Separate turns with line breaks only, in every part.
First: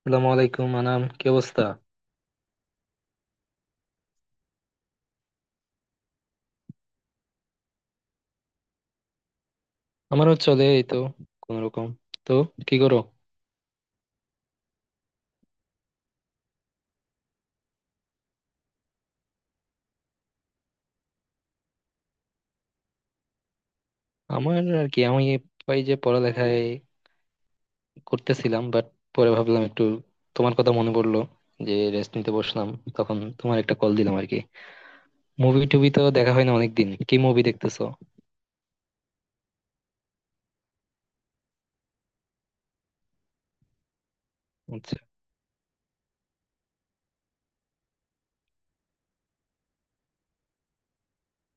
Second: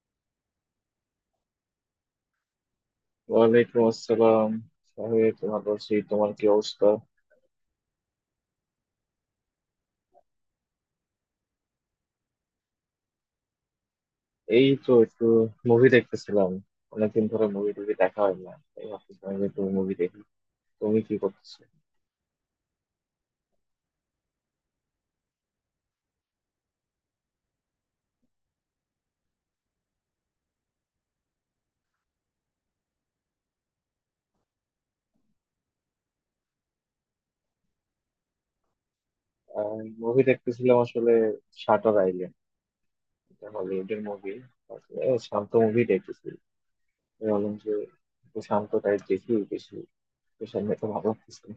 আসসালামু আলাইকুম, আনাম কি অবস্থা?
ওয়ালাইকুম আসসালাম। সাহেব তোমার বলছি, তোমার কি অবস্থা?
আমারও চলে এই তো, কোন রকম। তো কি করো?
এই তো একটু মুভি দেখতেছিলাম। অনেকদিন ধরে মুভি টুভি দেখা হয় না, তাই ভাবতেছিলাম যে একটু মুভি দেখি। তুমি কি করতেছো?
আমার আর কি, আমি এই যে পড়ালেখায় করতেছিলাম, বাট পরে ভাবলাম একটু তোমার কথা মনে পড়লো, যে রেস্ট নিতে বসলাম, তখন তোমার একটা কল দিলাম আর কি। মুভি টুভি তো দেখা হয় না অনেকদিন, কি মুভি দেখতেছো?
মুভি দেখতেছিলাম আসলে, শাটার আইল্যান্ড। এটা হলিউডের মুভি।
আচ্ছা।
শান্ত মুভি দেখতেছি। আমি বললাম যে একটু শান্ত টাইপ দেখি বেশি। তো সামনে তো ভালো লাগতেছে না।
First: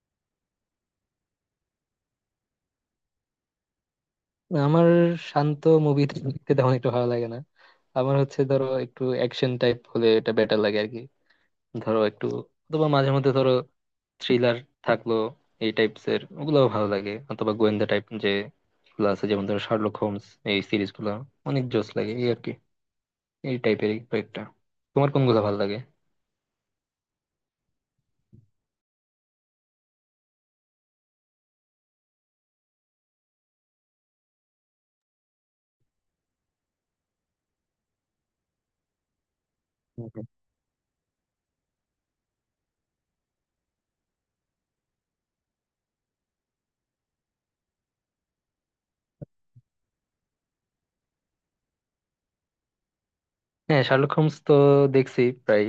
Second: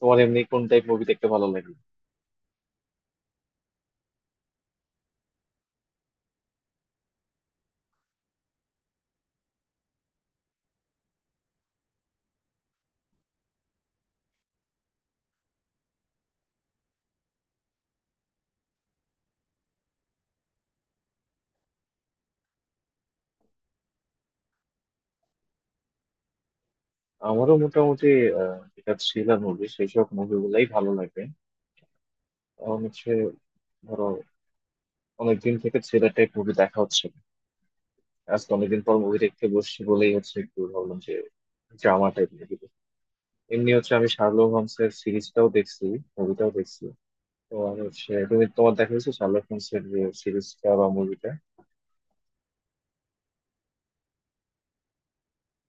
তোমার এমনি কোন টাইপ মুভি দেখতে ভালো লাগে?
আমার শান্ত মুভি দেখতে তেমন একটু ভালো লাগে না। আমার হচ্ছে ধরো একটু অ্যাকশন টাইপ হলে এটা বেটার লাগে আর কি। ধরো একটু অথবা মাঝে মধ্যে ধরো থ্রিলার থাকলো, এই টাইপস এর ওগুলোও ভালো লাগে, অথবা গোয়েন্দা টাইপ যে গুলো আছে যেমন ধরো শার্লক হোমস, এই সিরিজ গুলো অনেক জোস লাগে এই আর কি, এই টাইপের কয়েকটা। তোমার কোনগুলো ভালো লাগে?
আমারও মোটামুটি যেটা থ্রিলার মুভি, সেই সব মুভিগুলাই ভালো লাগে। আমার হচ্ছে, ধরো, অনেকদিন থেকে থ্রিলারটাই মুভি দেখা হচ্ছে না। আজকে অনেকদিন পর মুভি দেখতে বসছি
হুম,
বলেই
হুম।
হচ্ছে একটু ভাবলাম যে ড্রামা টাইপ মুভি। এমনি হচ্ছে আমি শার্লক হোমস এর সিরিজটাও দেখছি, মুভিটাও দেখছি। তো আমি হচ্ছে, তুমি তোমার দেখা হয়েছে শার্লক হোমস এর যে সিরিজটা বা মুভিটা?
হ্যাঁ, শার্লক হোমস তো দেখছি প্রায়।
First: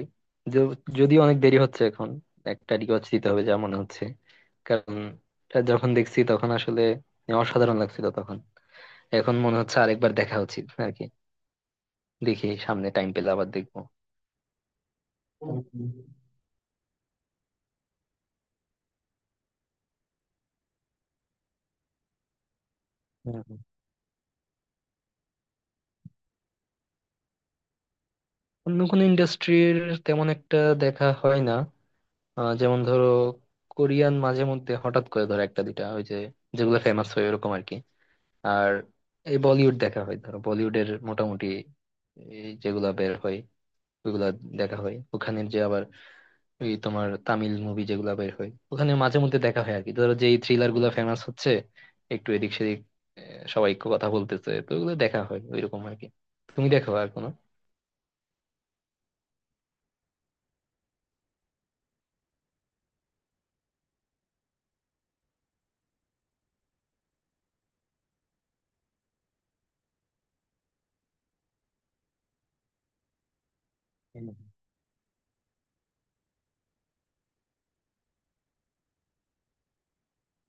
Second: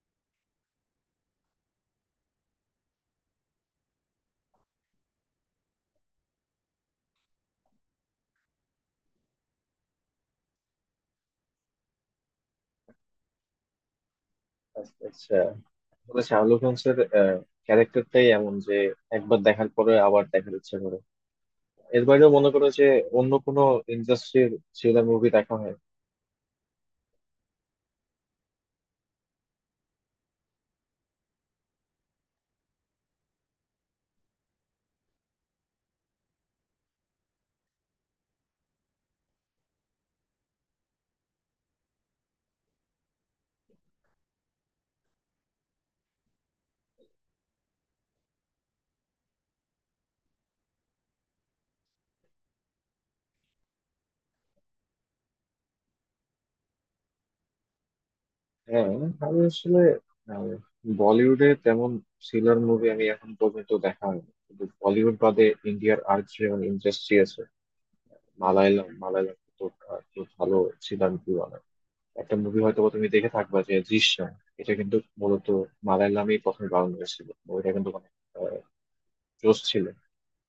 যদিও অনেক দেরি হচ্ছে এখন, একটা রিওয়াচ দিতে হবে যা মনে হচ্ছে। কারণ এটা যখন দেখছি তখন আসলে অসাধারণ লাগছিল তখন, এখন মনে হচ্ছে আরেকবার দেখা উচিত আর কি। দেখি সামনে টাইম পেলে আবার দেখবো।
আচ্ছা।
হুম,
তাহলে শার্লক হোমস এর ক্যারেক্টারটাই এমন যে একবার দেখার পরে আবার দেখার ইচ্ছা করে। এর বাইরেও মনে করো যে অন্য
হুম।
কোনো ইন্ডাস্ট্রির থ্রিলার মুভি দেখা হয়?
অন্য কোনো ইন্ডাস্ট্রির তেমন একটা দেখা হয় না। যেমন ধরো কোরিয়ান মাঝে মধ্যে হঠাৎ করে ধরো একটা দুইটা ওই যে, যেগুলো ফেমাস হয় ওরকম আর কি। আর এই বলিউড দেখা হয় ধরো, বলিউডের মোটামুটি এই যেগুলা বের হয় ওইগুলা দেখা হয়। ওখানের যে আবার ওই তোমার তামিল মুভি যেগুলা বের হয় ওখানে মাঝে মধ্যে দেখা হয় আর কি, ধরো যেই থ্রিলার গুলা ফেমাস হচ্ছে একটু এদিক সেদিক, সবাই কথা বলতেছে তো ওগুলো দেখা হয় ওইরকম আর কি। তুমি দেখো আর কোনো?
হ্যাঁ, আমি আসলে, আহ, বলিউডে তেমন থ্রিলার মুভি আমি এখন পর্যন্ত দেখা হয়নি। কিন্তু বলিউড বাদে ইন্ডিয়ার আর যেমন ইন্ডাস্ট্রি আছে, মালায়ালাম। মালায়ালাম তো খুব ভালো থ্রিলার মুভি বানায়। একটা মুভি হয়তো বা তুমি দেখে থাকবা, যে
হুম।
দৃশ্যম। এটা কিন্তু মূলত মালায়ালামেই প্রথমে বানানো হয়েছিল মুভিটা, কিন্তু অনেক জোশ ছিল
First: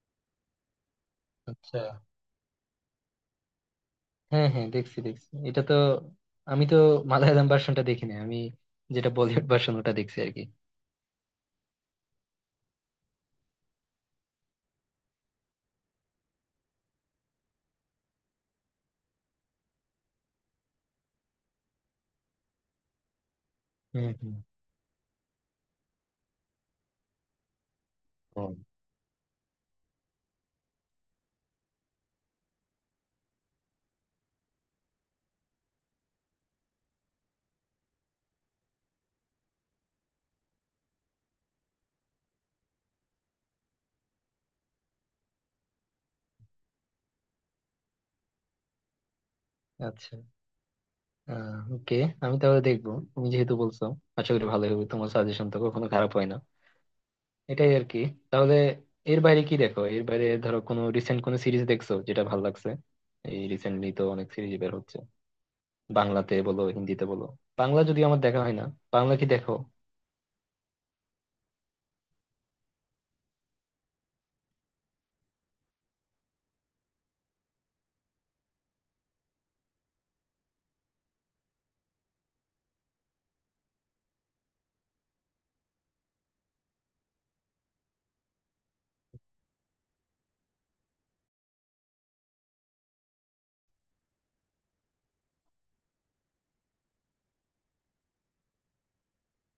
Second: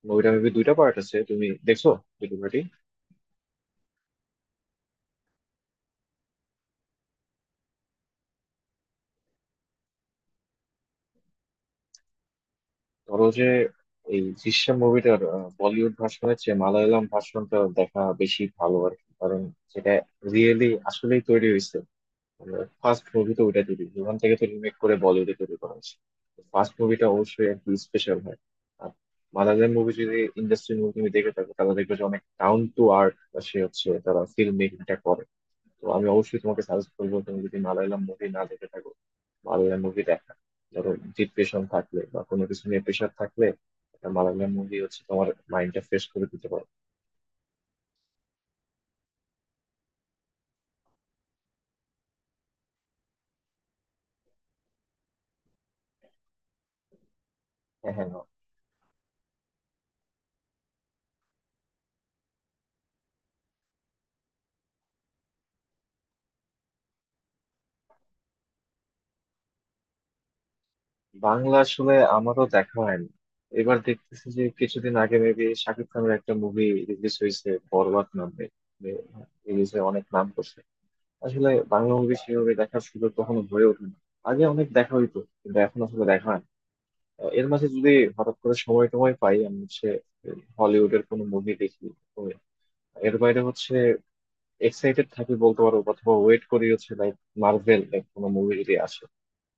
মুভিটা। মেবি দুইটা পার্ট আছে, তুমি
আচ্ছা।
দেখছো? দুটো পার্টি।
হ্যাঁ হ্যাঁ, দেখছি দেখছি, এটা তো আমি তো মালায়ালাম ভার্সনটা দেখি না আমি, যেটা বলিউড ভার্সন ওটা দেখছি আর কি।
ধরো যে এই দৃশ্যম মুভিটার বলিউড ভার্সনের চেয়ে মালায়ালাম ভার্সনটা দেখা বেশি ভালো আর কি, কারণ সেটা রিয়েলি আসলেই তৈরি হয়েছে। ফার্স্ট মুভি তো ওইটা তৈরি,
হুম
ওখান থেকে
হুম।
তো রিমেক করে বলিউডে তৈরি করা হয়েছে। ফার্স্ট মুভিটা অবশ্যই আর কি স্পেশাল হয়।
হুম।
আর মালায়ালাম মুভি, যদি ইন্ডাস্ট্রি মুভি তুমি দেখে থাকো, তাহলে দেখবে যে অনেক ডাউন টু আর্থ, সে হচ্ছে তারা ফিল্ম মেকিংটা করে। তো আমি অবশ্যই তোমাকে সাজেস্ট করবো, তুমি যদি মালায়ালাম মুভি না দেখে থাকো, মালায়ালাম মুভি দেখা, ধরো ডিপ্রেশন থাকলে বা কোনো কিছু নিয়ে প্রেশার থাকলে, একটা মালায়ালাম মুভি হচ্ছে তোমার মাইন্ডটা ফ্রেশ করে দিতে পারে।
আচ্ছা। আহ, ওকে। আমি তাহলে দেখবো তুমি যেহেতু বলছো। আশা করি ভালো হবে, তোমার সাজেশন তো কখনো খারাপ হয় না, এটাই আর
হ্যাঁ,
কি।
হ্যাঁ, হ্যাঁ।
তাহলে এর বাইরে কি দেখো? এর বাইরে ধরো কোনো রিসেন্ট কোনো সিরিজ দেখছো যেটা ভালো লাগছে? এই রিসেন্টলি তো অনেক সিরিজ বের হচ্ছে, বাংলাতে বলো হিন্দিতে বলো। বাংলা যদি আমার দেখা হয় না, বাংলা কি দেখো?
বাংলা আসলে আমারও দেখা হয়নি। এবার দেখতেছি যে কিছুদিন আগে মেবি শাকিব খানের একটা মুভি রিলিজ হয়েছে বরবাদ নামে, রিলিজে অনেক নাম করছে। আসলে বাংলা মুভি সেভাবে দেখার সুযোগ কখনো হয়ে ওঠে না। আগে অনেক দেখা হইতো, কিন্তু এখন আসলে দেখা হয় না। এর মাঝে যদি হঠাৎ করে সময় টময় পাই, আমি হচ্ছে হলিউডের কোনো মুভি দেখি। তো এর বাইরে হচ্ছে, এক্সাইটেড থাকি বলতে পারো, অথবা ওয়েট করি হচ্ছে লাইক মার্ভেল এর কোনো মুভি যদি আসে।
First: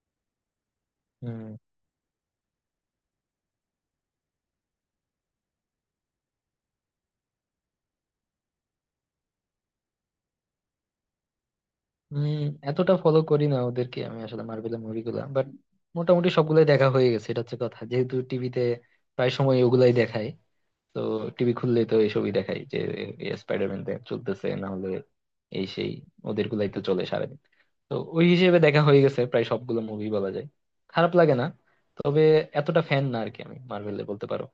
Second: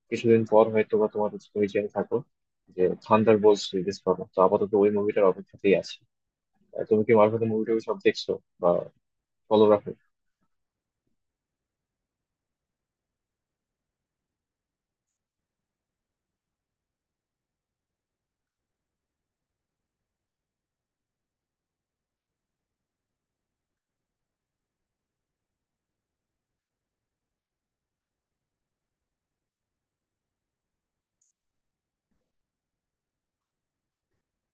কিছুদিন পর হয়তো বা তোমার হচ্ছে পরিচয় থাকো, যে থান্ডার বোল্টস রিলিজ পাবো, তো আপাতত ওই মুভিটার অপেক্ষাতেই আছি। তুমি কি মার্ভেলের মুভিটাকে সব দেখছো বা ফলো রাখো?
উম এতটা ফলো করি না ওদেরকে আমি আসলে, মার্বেলের মুভিগুলা বাট মোটামুটি সবগুলাই দেখা হয়ে গেছে। এটা হচ্ছে কথা, যেহেতু টিভিতে প্রায় সময় ওগুলাই দেখায়। তো টিভি খুললেই তো এইসবই দেখায় যে স্পাইডারম্যান চলতেছে, না হলে এই সেই, ওদের গুলাই তো চলে সারাদিন। তো ওই হিসেবে দেখা হয়ে গেছে প্রায় সবগুলো মুভি বলা যায়। খারাপ লাগে না, তবে এতটা ফ্যান না আর কি আমি মার্ভেলে বলতে পারো।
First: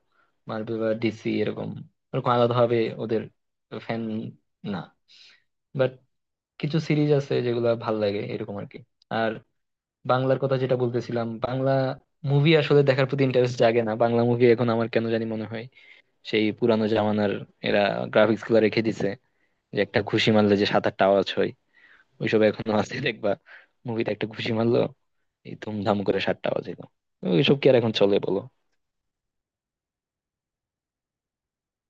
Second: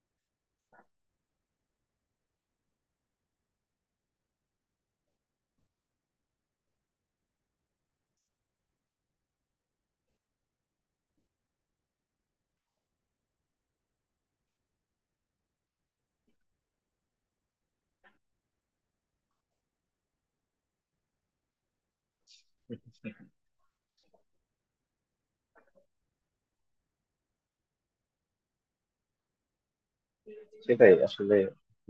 মার্ভেল বা ডিসি এরকম, এরকম আলাদা ভাবে ওদের ফ্যান না। কিছু সিরিজ আছে যেগুলা ভাল লাগে এরকম আর কি। আর বাংলার কথা যেটা বলতেছিলাম, বাংলা মুভি আসলে দেখার প্রতি ইন্টারেস্ট জাগে না। বাংলা মুভি এখন আমার কেন জানি মনে হয় সেই পুরানো জামানার এরা গ্রাফিক্স গুলা রেখে দিছে, যে একটা ঘুষি মারলে যে সাত আটটা আওয়াজ হয়, ওইসব এখনো আছে দেখবা। মুভিতে একটা ঘুষি মারলো, এই ধুমধাম করে সাতটা আওয়াজ এলো, ওইসব কি আর এখন চলে বলো।
সেটাই আসলে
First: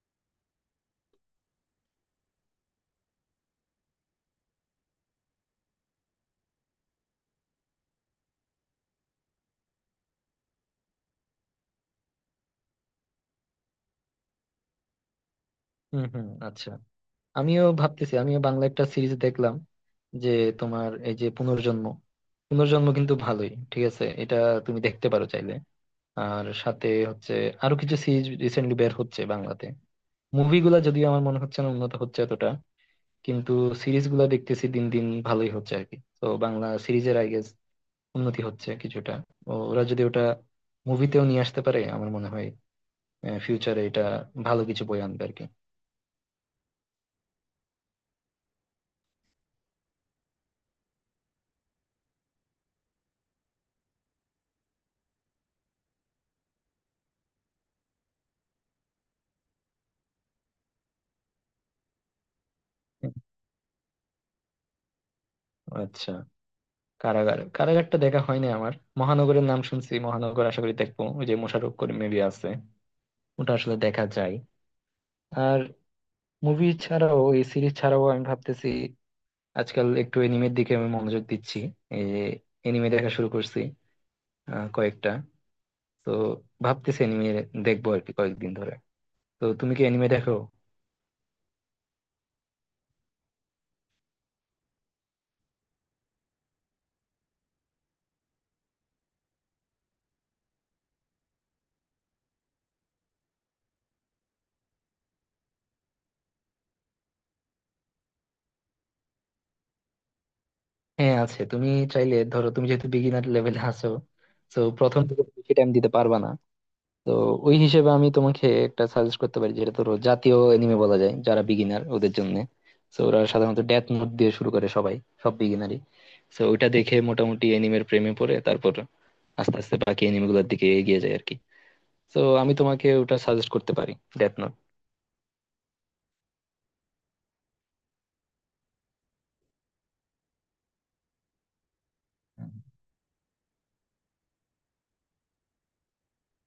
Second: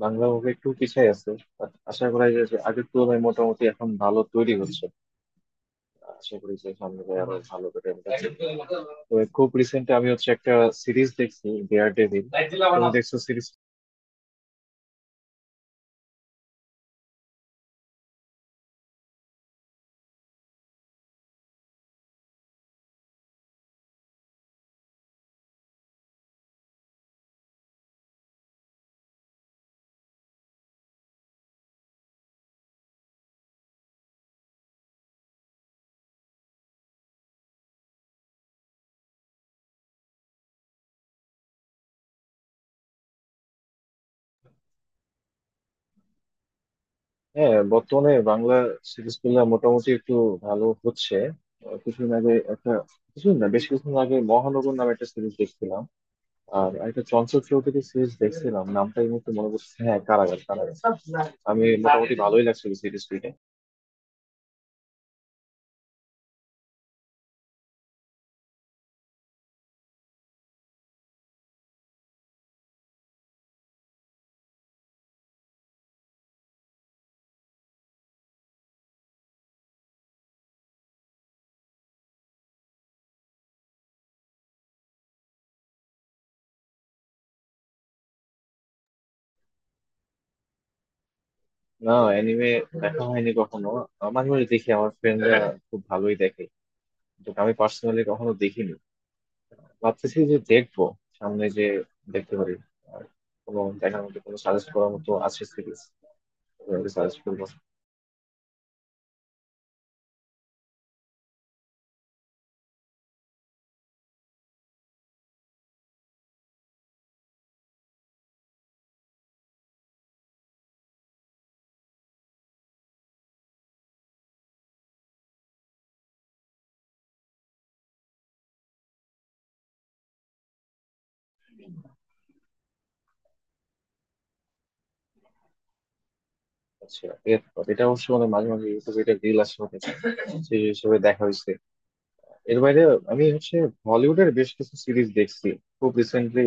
বাংলা মুভি একটু পিছায় আছে। বাট আশা করা যায় যে আগের তুলনায় মোটামুটি এখন ভালো তৈরি হচ্ছে। আশা করি যে সামনে গিয়ে আরো ভালো করে আমরা দেখবো। তবে খুব রিসেন্ট আমি হচ্ছে একটা সিরিজ দেখছি, ডেয়ার ডেভিল। তুমি দেখছো সিরিজ?
হম হম, আচ্ছা। আমিও ভাবতেছি, আমিও বাংলা একটা সিরিজ দেখলাম, যে তোমার এই যে পুনর্জন্ম। পুনর্জন্ম কিন্তু ভালোই, ঠিক আছে এটা, তুমি দেখতে পারো চাইলে। আর সাথে হচ্ছে আরো কিছু সিরিজ রিসেন্টলি বের হচ্ছে বাংলাতে। মুভিগুলা যদিও আমার মনে হচ্ছে না উন্নত হচ্ছে এতটা, কিন্তু সিরিজ গুলা দেখতেছি দিন দিন ভালোই হচ্ছে আর কি। তো বাংলা সিরিজের আই গেস উন্নতি হচ্ছে কিছুটা। ওরা যদি ওটা মুভিতেও নিয়ে আসতে পারে, আমার মনে হয় ফিউচারে এটা ভালো কিছু বই আনবে আর কি।
হ্যাঁ, বর্তমানে বাংলা সিরিজ গুলা মোটামুটি একটু ভালো হচ্ছে। কিছুদিন আগে একটা, কিছুদিন না, বেশ কিছুদিন আগে মহানগর নামে একটা সিরিজ দেখছিলাম। আর একটা চঞ্চল চৌধুরী সিরিজ দেখছিলাম, নামটা এই মুহূর্তে মনে পড়ছে, হ্যাঁ, কারাগার। কারাগার আমি মোটামুটি ভালোই লাগছিল সিরিজ দুইটা।
আচ্ছা। কারাগার কারাগারটা দেখা হয়নি আমার। মহানগরের নাম শুনছি, মহানগর আশা করি দেখবো, ওই যে মোশাররফ করিম মুভি আছে, ওটা আসলে দেখা যায়। আর মুভি ছাড়াও এই সিরিজ ছাড়াও আমি ভাবতেছি আজকাল একটু এনিমের দিকে আমি মনোযোগ দিচ্ছি, এই যে এনিমে দেখা শুরু করছি কয়েকটা। তো ভাবতেছি এনিমে দেখবো আর কি কয়েকদিন ধরে। তো তুমি কি এনিমে দেখো?
না, অ্যানিমে দেখা হয়নি কখনো। মাঝে মাঝে দেখি আমার ফ্রেন্ডরা খুব ভালোই দেখে, যেটা আমি পার্সোনালি কখনো দেখিনি। ভাবতেছি যে দেখবো সামনে, যে দেখতে পারি। আর কোনো দেখার মতো, কোনো সাজেস্ট করার মতো আছে সিরিজ, সাজেস্ট করবো।
হ্যাঁ আছে। তুমি চাইলে ধরো, তুমি যেহেতু বিগিনার লেভেলে আছো, তো প্রথম থেকে বেশি টাইম দিতে পারবা না, তো ওই হিসেবে আমি তোমাকে একটা সাজেস্ট করতে পারি যেটা ধরো জাতীয় এনিমে বলা যায় যারা বিগিনার ওদের জন্য। তো ওরা সাধারণত ডেথ নোট দিয়ে শুরু করে সবাই, সব বিগিনারই। তো ওইটা দেখে মোটামুটি এনিমের প্রেমে পড়ে, তারপর আস্তে আস্তে বাকি এনিমে গুলোর দিকে এগিয়ে যায় আর কি। তো আমি তোমাকে ওটা সাজেস্ট করতে পারি, ডেথ নোট।
আচ্ছা, এর- এটা অবশ্য মানে মাঝে মাঝে ইউটিউবে এটা রিল আসে অনেক। সেই হিসেবে দেখা হয়েছে।
হুম,
এর বাইরে আমি হচ্ছে হলিউডের বেশ কিছু সিরিজ দেখছি খুব রিসেন্টলি।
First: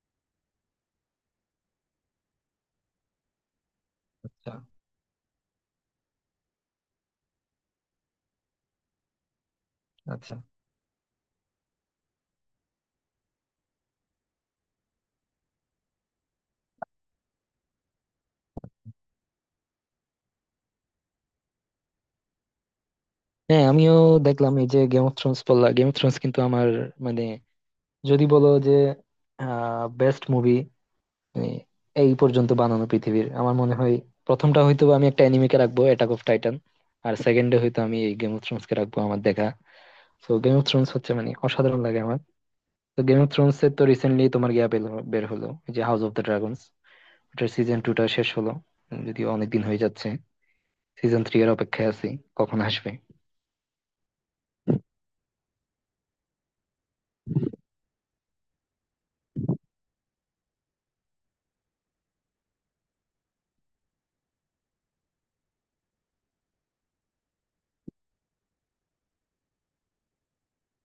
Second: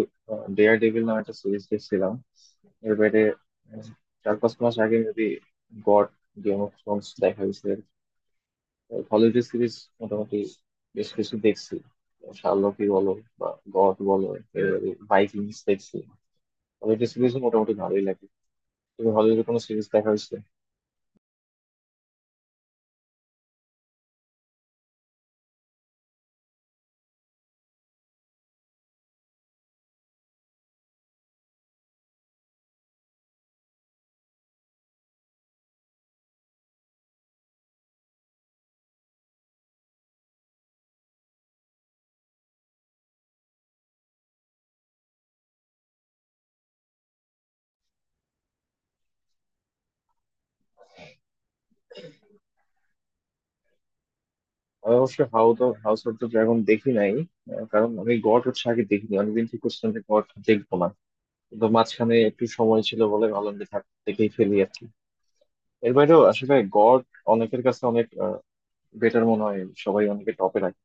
ডেয়ার ডেভিল নামে একটা সিরিজ দেখছিলাম। এর বাইরে উম, চার
আচ্ছা
পাঁচ মাস আগে maybe god, Game of Thrones দেখা হয়েছে। হলিউডের সিরিজ
আচ্ছা।
মোটামুটি বেশ কিছু দেখছি। শার্লকই বলো বা গড বলো, ভাইকিংস দেখছি। হলিউডের সিরিজ মোটামুটি ভালোই লাগে। তুমি হলিউডের কোনো সিরিজ দেখা হয়েছে?
হ্যাঁ, আমিও দেখলাম এই যে গেম অফ থ্রোনস বললা, গেম অফ থ্রোনস কিন্তু আমার, মানে যদি বলো যে বেস্ট মুভি, মানে এই পর্যন্ত বানানো পৃথিবীর, আমার মনে হয় প্রথমটা হয়তো আমি একটা অ্যানিমেকে রাখবো, অ্যাটাক অফ টাইটান। আর সেকেন্ডে হয়তো আমি এই গেম অফ থ্রোনস কে রাখবো আমার দেখা। তো গেম অফ থ্রোনস হচ্ছে মানে অসাধারণ লাগে আমার। তো গেম অফ থ্রোনস এর তো রিসেন্টলি তোমার গিয়া বের হলো ওই যে হাউস অফ দ্য ড্রাগনস, ওটার সিজন টু টা শেষ হলো। যদিও অনেকদিন হয়ে যাচ্ছে, সিজন থ্রি এর অপেক্ষায় আছি কখন আসবে।
আমি অবশ্য হাউস অফ দ্য ড্রাগন দেখি নাই। কারণ আমি গড হচ্ছে আগে দেখিনি, অনেকদিন ঠিক করছিলাম যে গড দেখবো না। কিন্তু মাঝখানে একটু সময় ছিল বলে ভাবলাম যে থাক, দেখেই ফেলি আর কি। এর বাইরেও আসলে গড অনেকের কাছে অনেক বেটার মনে হয়, সবাই অনেকে টপে রাখে।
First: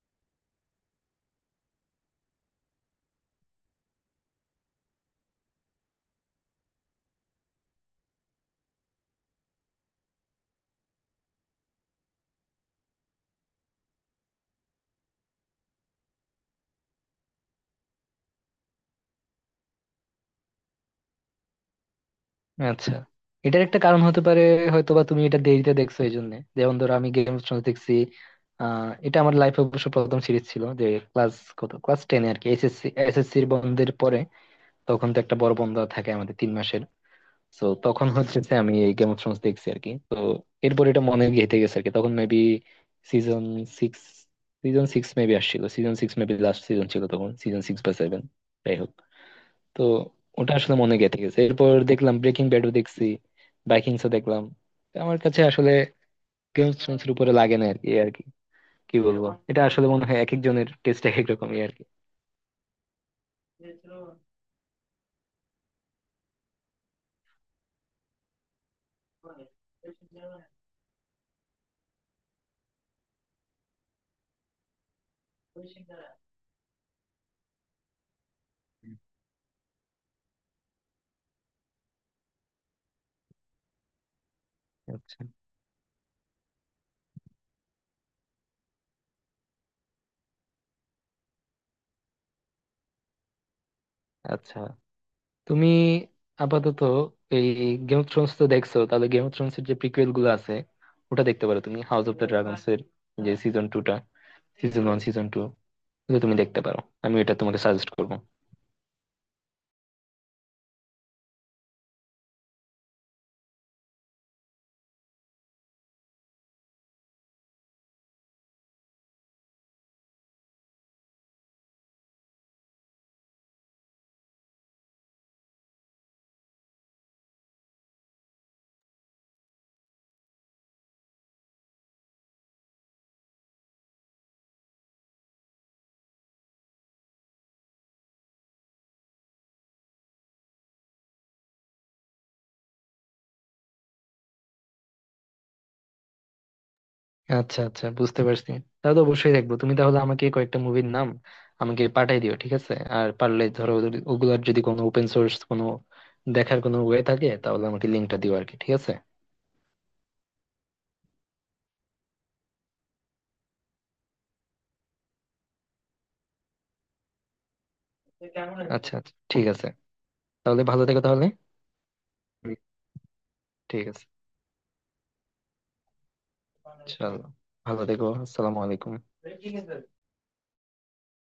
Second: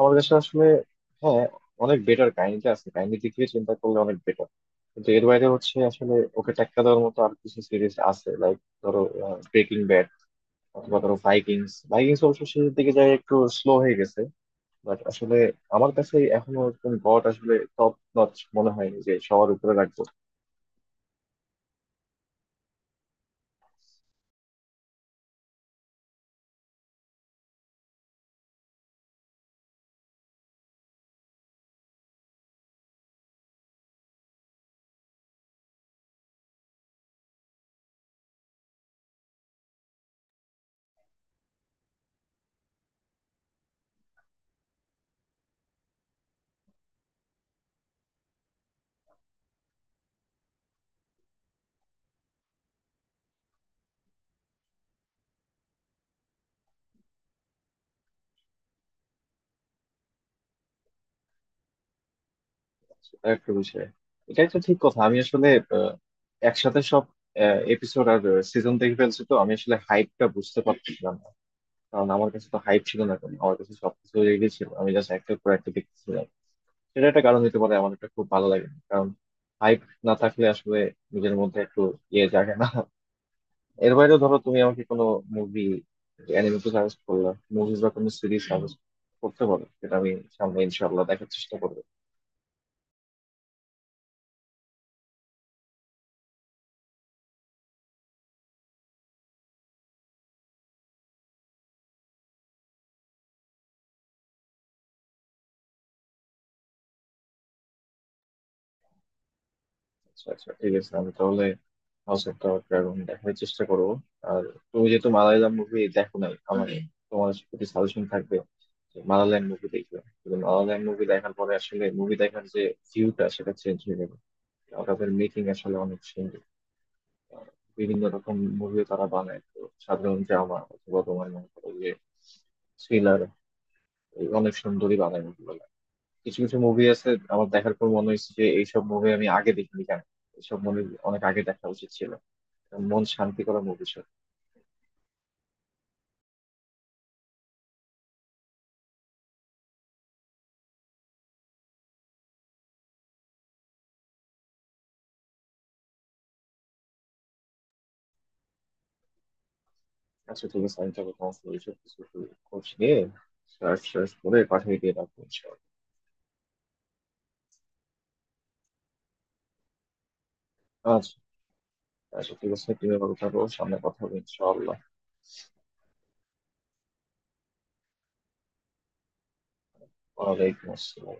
আমার কাছে আসলে, হ্যাঁ, অনেক বেটার কাহিনীটা আছে, কাহিনীর দিক থেকে চিন্তা করলে অনেক বেটার। কিন্তু এর বাইরে হচ্ছে আসলে ওকে টেক্কা দেওয়ার মতো আর কিছু সিরিজ আছে, লাইক ধরো ব্রেকিং ব্যাড, অথবা ধরো ভাইকিংস। ভাইকিংস অবশ্য শেষের দিকে যায় একটু স্লো হয়ে গেছে। বাট আসলে আমার কাছে এখনো একদম গড আসলে টপ নচ মনে হয় যে সবার উপরে রাখবো।
আচ্ছা। এটার একটা কারণ হতে পারে হয়তো বা তুমি এটা দেরিতে দেখছো এই জন্য। যেমন ধরো আমি গেম অফ থ্রোনস দেখছি, এটা আমার লাইফে অবশ্য প্রথম সিরিজ ছিল যে ক্লাস, কত ক্লাস টেনে আর কি, এসএসসি এসএসসির বন্ধের পরে। তখন তো একটা বড় বন্ধ থাকে আমাদের 3 মাসের। তো তখন হচ্ছে যে আমি এই গেম অফ থ্রোনস দেখছি আর কি। তো এরপর এটা মনে গেঁথে গেছে আর কি, তখন maybe season six, season six maybe আসছিল, season six maybe last season ছিল তখন, সিজন সিক্স বা সেভেন। তো ওটা আসলে মনে গেঁথে গেছে। এরপর দেখলাম ব্রেকিং ব্যাডও দেখছি, ভাইকিংসও দেখলাম। তো আমার কাছে আসলে গেম অফ থ্রোনস এর উপরে লাগে না আর কি। কি বলবো, এটা আসলে মনে হয় এক একজনের টেস্ট এক এক রকমই আর কি।
সেটা একটা বিষয়, এটা একটা ঠিক কথা। আমি আসলে আহ, একসাথে সব এপিসোড আর সিজন দেখে ফেলছি, তো আমি আসলে হাইপটা বুঝতে পারছিলাম। কারণ আমার কাছে তো হাইপ ছিল না কোনো, আমার কাছে সবকিছু রেডি ছিল, আমি জাস্ট একটার পর একটা দেখতেছিলাম। সেটা একটা কারণ হতে পারে আমার এটা খুব ভালো লাগে, কারণ হাইপ না থাকলে আসলে নিজের মধ্যে একটু ইয়ে জাগে না। এর বাইরেও ধরো তুমি আমাকে কোনো
আচ্ছা
মুভি, অ্যানিমে তো সাজেস্ট করলা, মুভিজ বা কোনো সিরিজ সাজেস্ট করতে পারো, সেটা আমি সামনে ইনশাআল্লাহ দেখার চেষ্টা করবো।
আচ্ছা। তুমি আপাতত এই গেম অফ থ্রোনস তো দেখছো, তাহলে গেম অফ থ্রোনস এর যে প্রিকুয়েল গুলো আছে, ওটা দেখতে পারো তুমি, হাউস অফ দ্য ড্রাগনস এর যে সিজন টু টা, সিজন ওয়ান সিজন টু, এগুলো তুমি দেখতে পারো। আমি এটা তোমাকে সাজেস্ট করবো।
আচ্ছা, আচ্ছা, ঠিক আছে, আমি তাহলে হাউস অফ দ্য ড্রাগন দেখার চেষ্টা করবো। আর তুমি যেহেতু মালায়ালাম মুভি দেখো নাই, আমার, হুম, তোমার প্রতি সাজেশন থাকবে যে মালায়ালাম মুভি দেখবে। কিন্তু মালায়ালাম মুভি দেখার পরে আসলে মুভি দেখার যে ভিউটা, সেটা চেঞ্জ হয়ে যাবে। ওদের মেকিং আসলে অনেক সুন্দর। আহ, বিভিন্ন রকম মুভিও তারা বানায়, তো সাধারণ ড্রামা অথবা তোমার মনে করো যে থ্রিলার, অনেক সুন্দরই বানায় মুভিগুলো। কিছু কিছু মুভি আছে, আমার দেখার পর মনে হয়েছে যে এইসব মুভি আমি আগে দেখিনি কেন, এইসব মুভি অনেক আগে দেখা উচিত ছিল। মন শান্তি করা মুভি ছিল।
আচ্ছা আচ্ছা বুঝতে পারছি। তাহলে তো অবশ্যই দেখবো। তুমি তাহলে আমাকে কয়েকটা মুভির নাম আমাকে পাঠাই দিও, ঠিক আছে? আর পারলে ধরো ওগুলার যদি কোনো ওপেন সোর্স কোনো দেখার কোনো ওয়ে থাকে, তাহলে আমাকে লিঙ্কটা দিও আর কি, ঠিক আছে?
আচ্ছা, ঠিক আছে, আমি তাহলে তোমাকে এইসব কিছু খোঁজ নিয়ে, সার্চ সার্চ করে পাঠিয়ে দিয়ে রাখবো ইনশাআল্লাহ।
আচ্ছা আচ্ছা ঠিক আছে, তাহলে ভালো থেকো
আচ্ছা,
তাহলে।
আচ্ছা, ঠিক আছে, তুমি ভালো থাকো, সামনে
ঠিক
কথা
আছে,
হবে ইনশাআল্লাহ।
চলো, ভালো থেকো, আসসালামু আলাইকুম।
ওয়ালাইকুম আসসালাম।